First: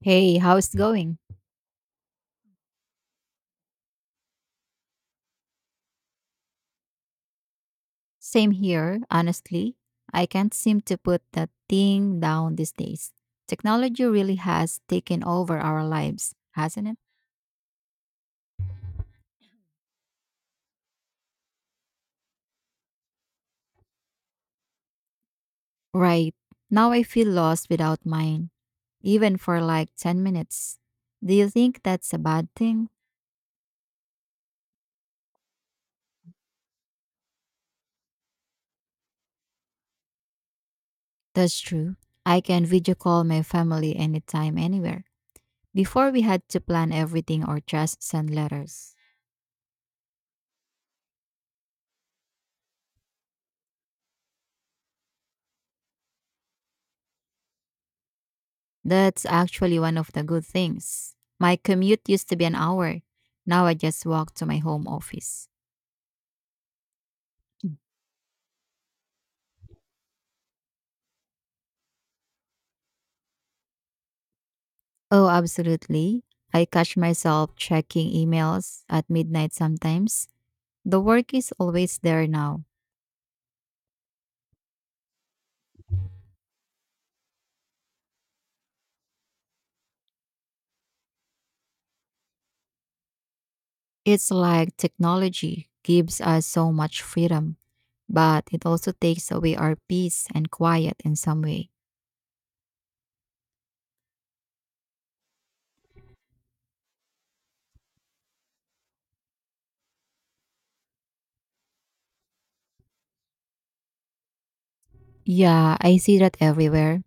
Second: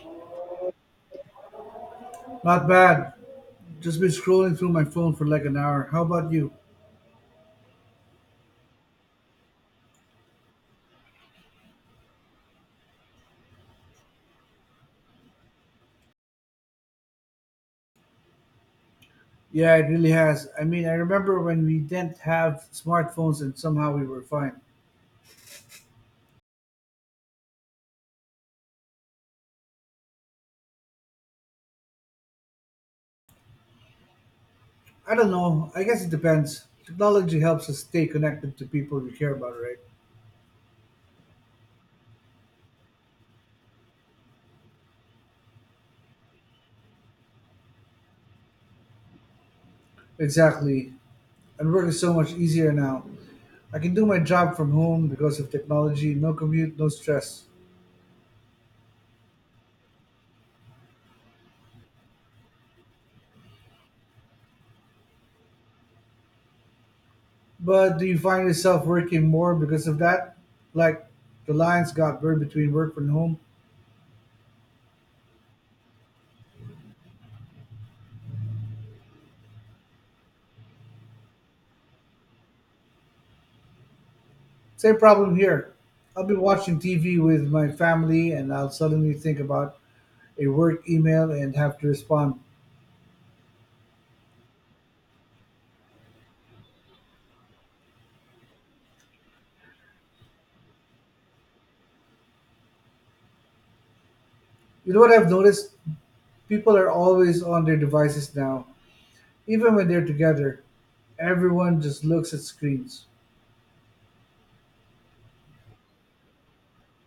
Hey, how's it going? Not bad. Just been scrolling through my phone for like an hour. How about you? Same here, honestly. I can't seem to put that thing down these days. Technology really has taken over our lives, hasn't it? Yeah, it really has. I mean, I remember when we didn't have smartphones and somehow we were fine. Right. Now I feel lost without mine, even for like 10 minutes. Do you think that's a bad thing? I don't know. I guess it depends. Technology helps us stay connected to people we care about, right? That's true. I can video call my family anytime, anywhere. Before we had to plan everything or just send letters. Exactly. And work is so much easier now. I can do my job from home because of technology. No commute, no stress. That's actually one of the good things. My commute used to be an hour. Now I just walk to my home office. But do you find yourself working more because of that? Like the lines got blurred between work and home? Oh, absolutely. I catch myself checking emails at midnight sometimes. The work is always there now. Same problem here. I'll be watching TV with my family and I'll suddenly think about a work email and have to respond. It's like technology gives us so much freedom, but it also takes away our peace and quiet in some way. You know what I've noticed? People are always on their devices now. Even when they're together, everyone just looks at screens. Yeah, I see that everywhere.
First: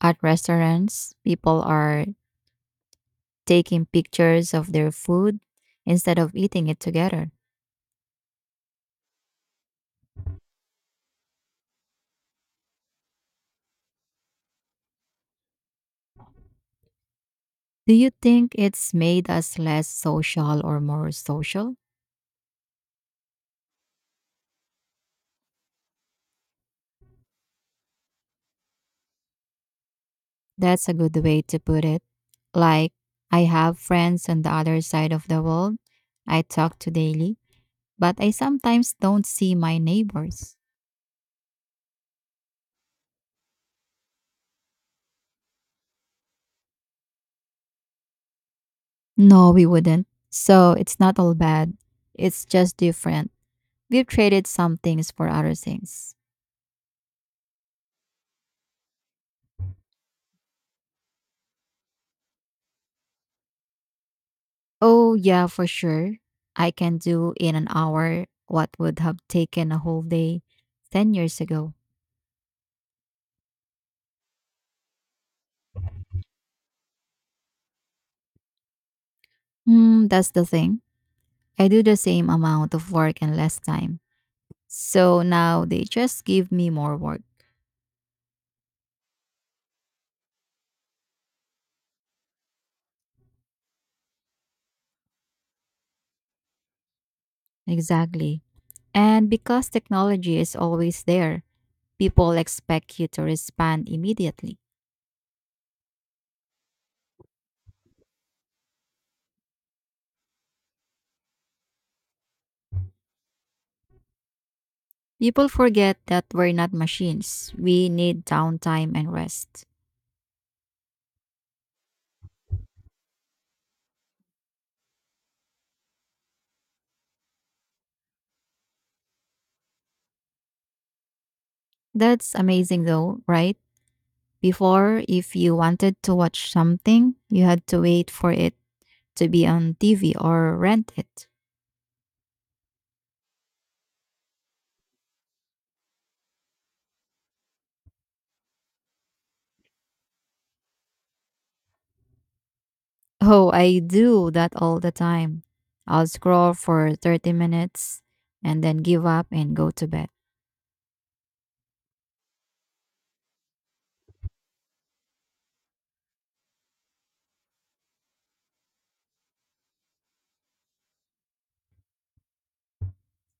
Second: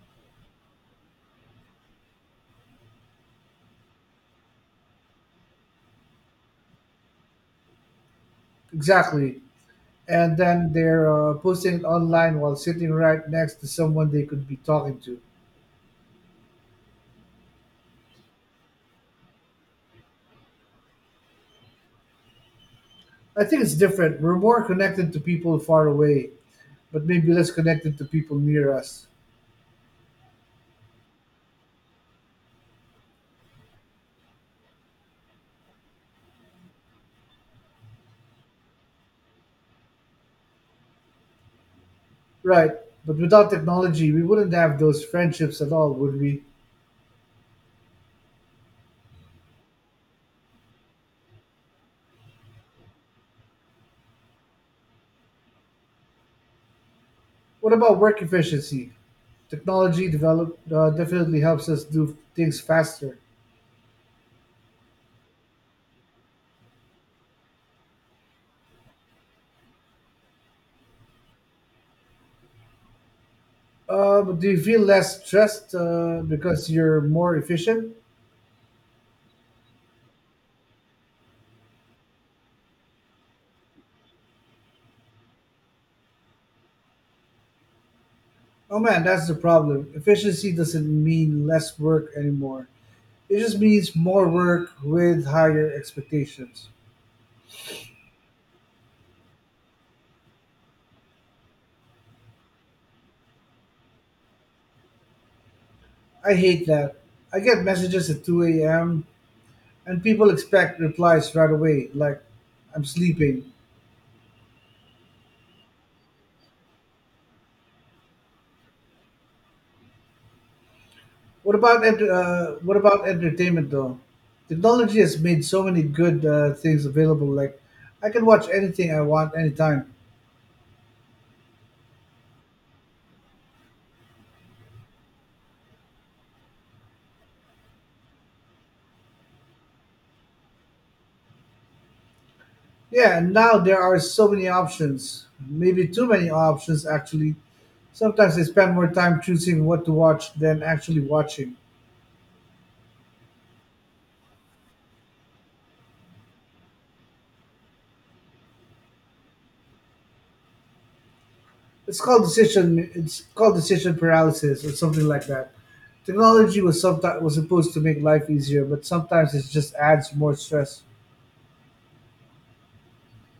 At restaurants, people are taking pictures of their food instead of eating it together. Exactly. And then they're posting it online while sitting right next to someone they could be talking to. Do you think it's made us less social or more social? I think it's different. We're more connected to people far away, but maybe less connected to people near us. That's a good way to put it. Like, I have friends on the other side of the world I talk to daily, but I sometimes don't see my neighbors. Right. But without technology, we wouldn't have those friendships at all, would we? No, we wouldn't. So it's not all bad. It's just different. We've traded some things for other things. What about work efficiency? Technology definitely helps us do things faster. Oh, yeah, for sure. I can do in an hour what would have taken a whole day 10 years ago. But do you feel less stressed because you're more efficient? Hmm, that's the thing. I do the same amount of work in less time. So now they just give me more work. Oh man, that's the problem. Efficiency doesn't mean less work anymore. It just means more work with higher expectations. Exactly. And because technology is always there, people expect you to respond immediately. I hate that. I get messages at 2 a.m. and people expect replies right away, like I'm sleeping. People forget that we're not machines. We need downtime and rest. What about entertainment though? Technology has made so many good things available. Like I can watch anything I want anytime. That's amazing though, right? Before, if you wanted to watch something, you had to wait for it to be on TV or rent it. Yeah, and now there are so many options. Maybe too many options actually. Sometimes I spend more time choosing what to watch than actually watching. Oh, I do that all the time. I'll scroll for 30 minutes and then give up and go to bed. It's called decision. It's called decision paralysis or something like that. Technology was supposed to make life easier, but sometimes it just adds more stress.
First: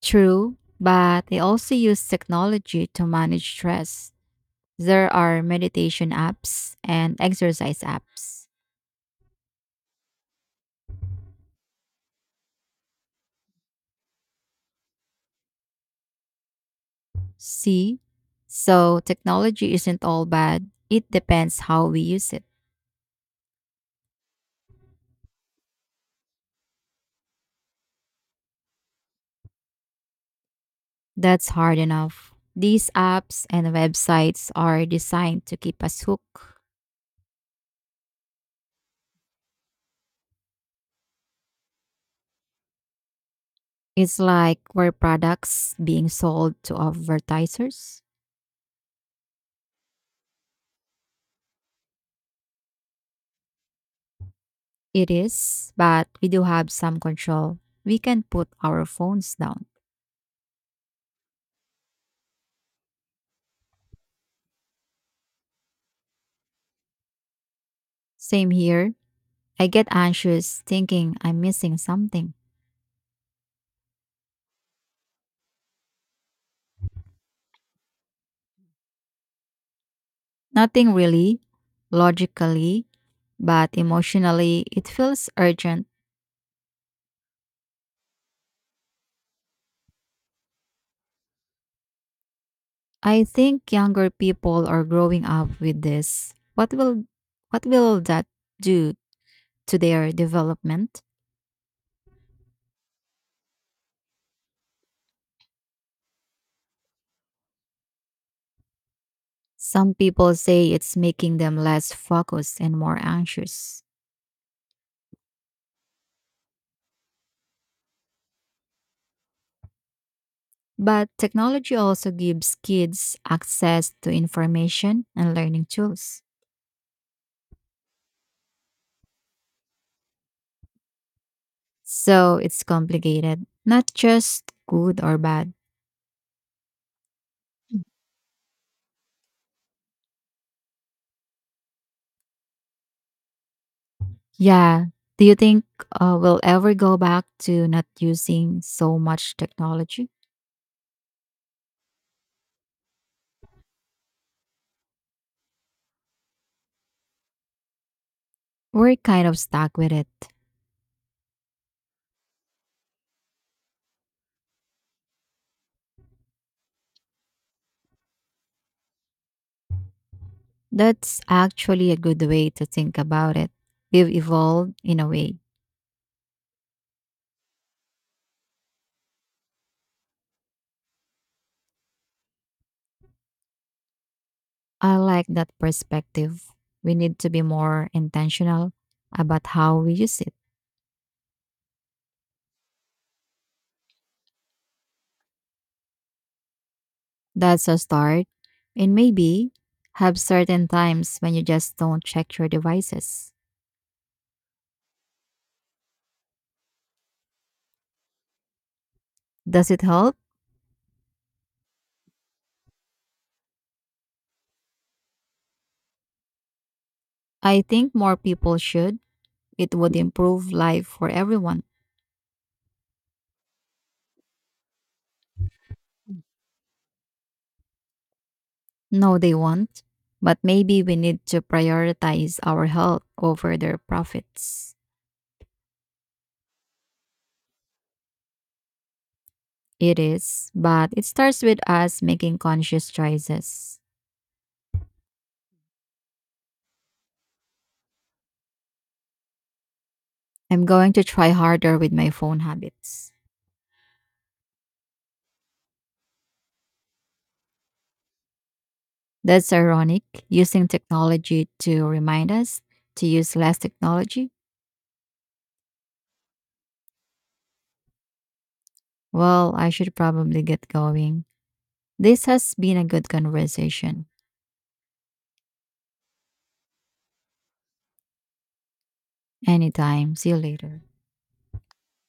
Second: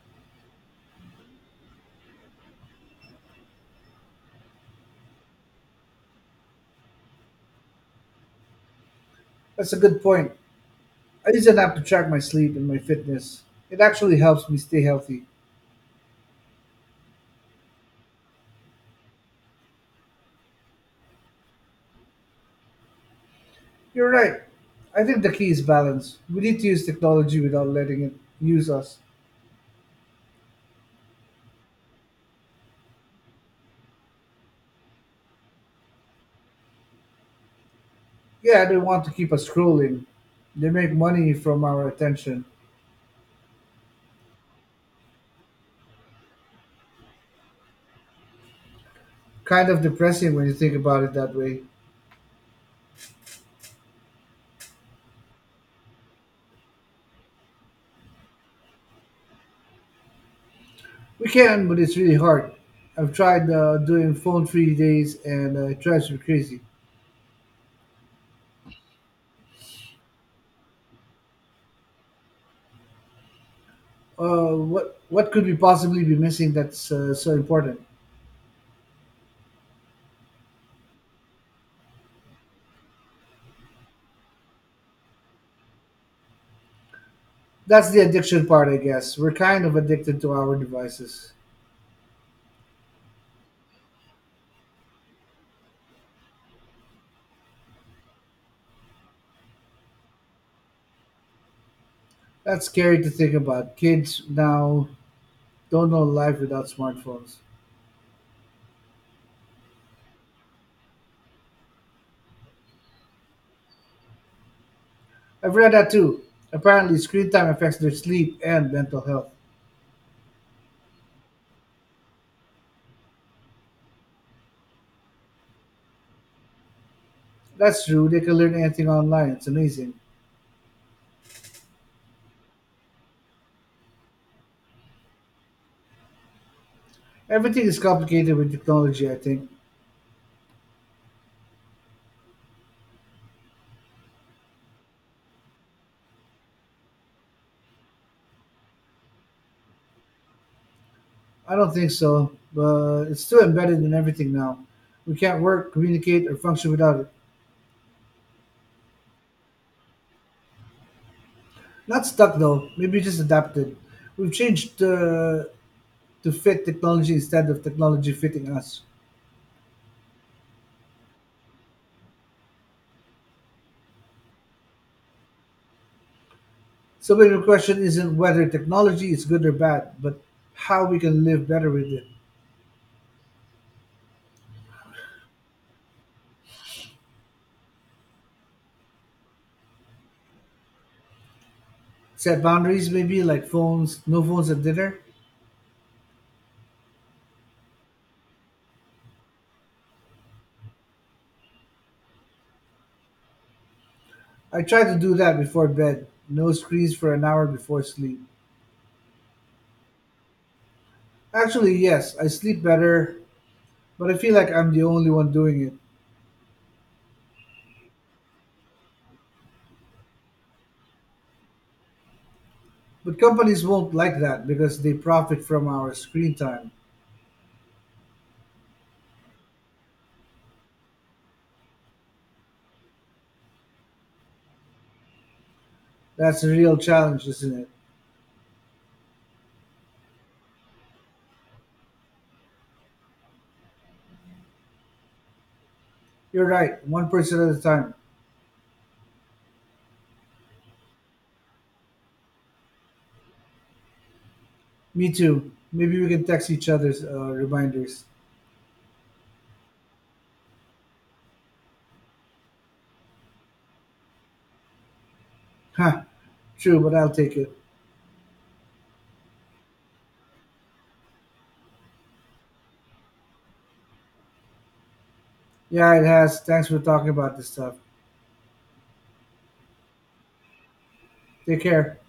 True, but I also use technology to manage stress. There are meditation apps and exercise apps. That's a good point. I use an app to track my sleep and my fitness. It actually helps me stay healthy. See? So technology isn't all bad. It depends how we use it. You're right. I think the key is balance. We need to use technology without letting it use us. That's hard enough. These apps and websites are designed to keep us hooked. Yeah, they want to keep us scrolling. They make money from our attention. It's like we're products being sold to advertisers. Kind of depressing when you think about it that way. It is, but we do have some control. We can put our phones down. We can, but it's really hard. I've tried doing phone-free days, and it drives me crazy. Same here. I get anxious thinking I'm missing something. What could we possibly be missing that's so important? Nothing really, logically, but emotionally, it feels urgent. That's the addiction part, I guess. We're kind of addicted to our devices. I think younger people are growing up with this. What will that do to their development? That's scary to think about. Kids now don't know life without smartphones. Some people say it's making them less focused and more anxious. I've read that too. Apparently, screen time affects their sleep and mental health. But technology also gives kids access to information and learning tools. That's true. They can learn anything online. It's amazing. So it's complicated, not just good or bad. Everything is complicated with technology, I think. Yeah. Do you think we'll ever go back to not using so much technology? I don't think so, but it's still embedded in everything now. We can't work, communicate, or function without it. We're kind of stuck with it. Not stuck though. Maybe just adapted. We've changed to fit technology instead of technology fitting us. That's actually a good way to think about it. We've evolved in a way. So maybe the question isn't whether technology is good or bad, but how we can live better with it. I like that perspective. We need to be more intentional about how we use it. Set boundaries maybe like phones, no phones at dinner. That's a start. And maybe have certain times when you just don't check your devices. I try to do that before bed. No screens for an hour before sleep. Does it help? Actually, yes, I sleep better, but I feel like I'm the only one doing it. I think more people should. It would improve life for everyone. But companies won't like that because they profit from our screen time. No, they won't. But maybe we need to prioritize our health over their profits. That's a real challenge, isn't it? It is, but it starts with us making conscious choices. You're right, one person at a time. I'm going to try harder with my phone habits. Me too. Maybe we can text each other's reminders. That's ironic, using technology to remind us to use less technology. Huh, true, but I'll take it. Well, I should probably get going. This has been a good conversation. Yeah, it has. Thanks for talking about this stuff. Anytime. See you later. Take care.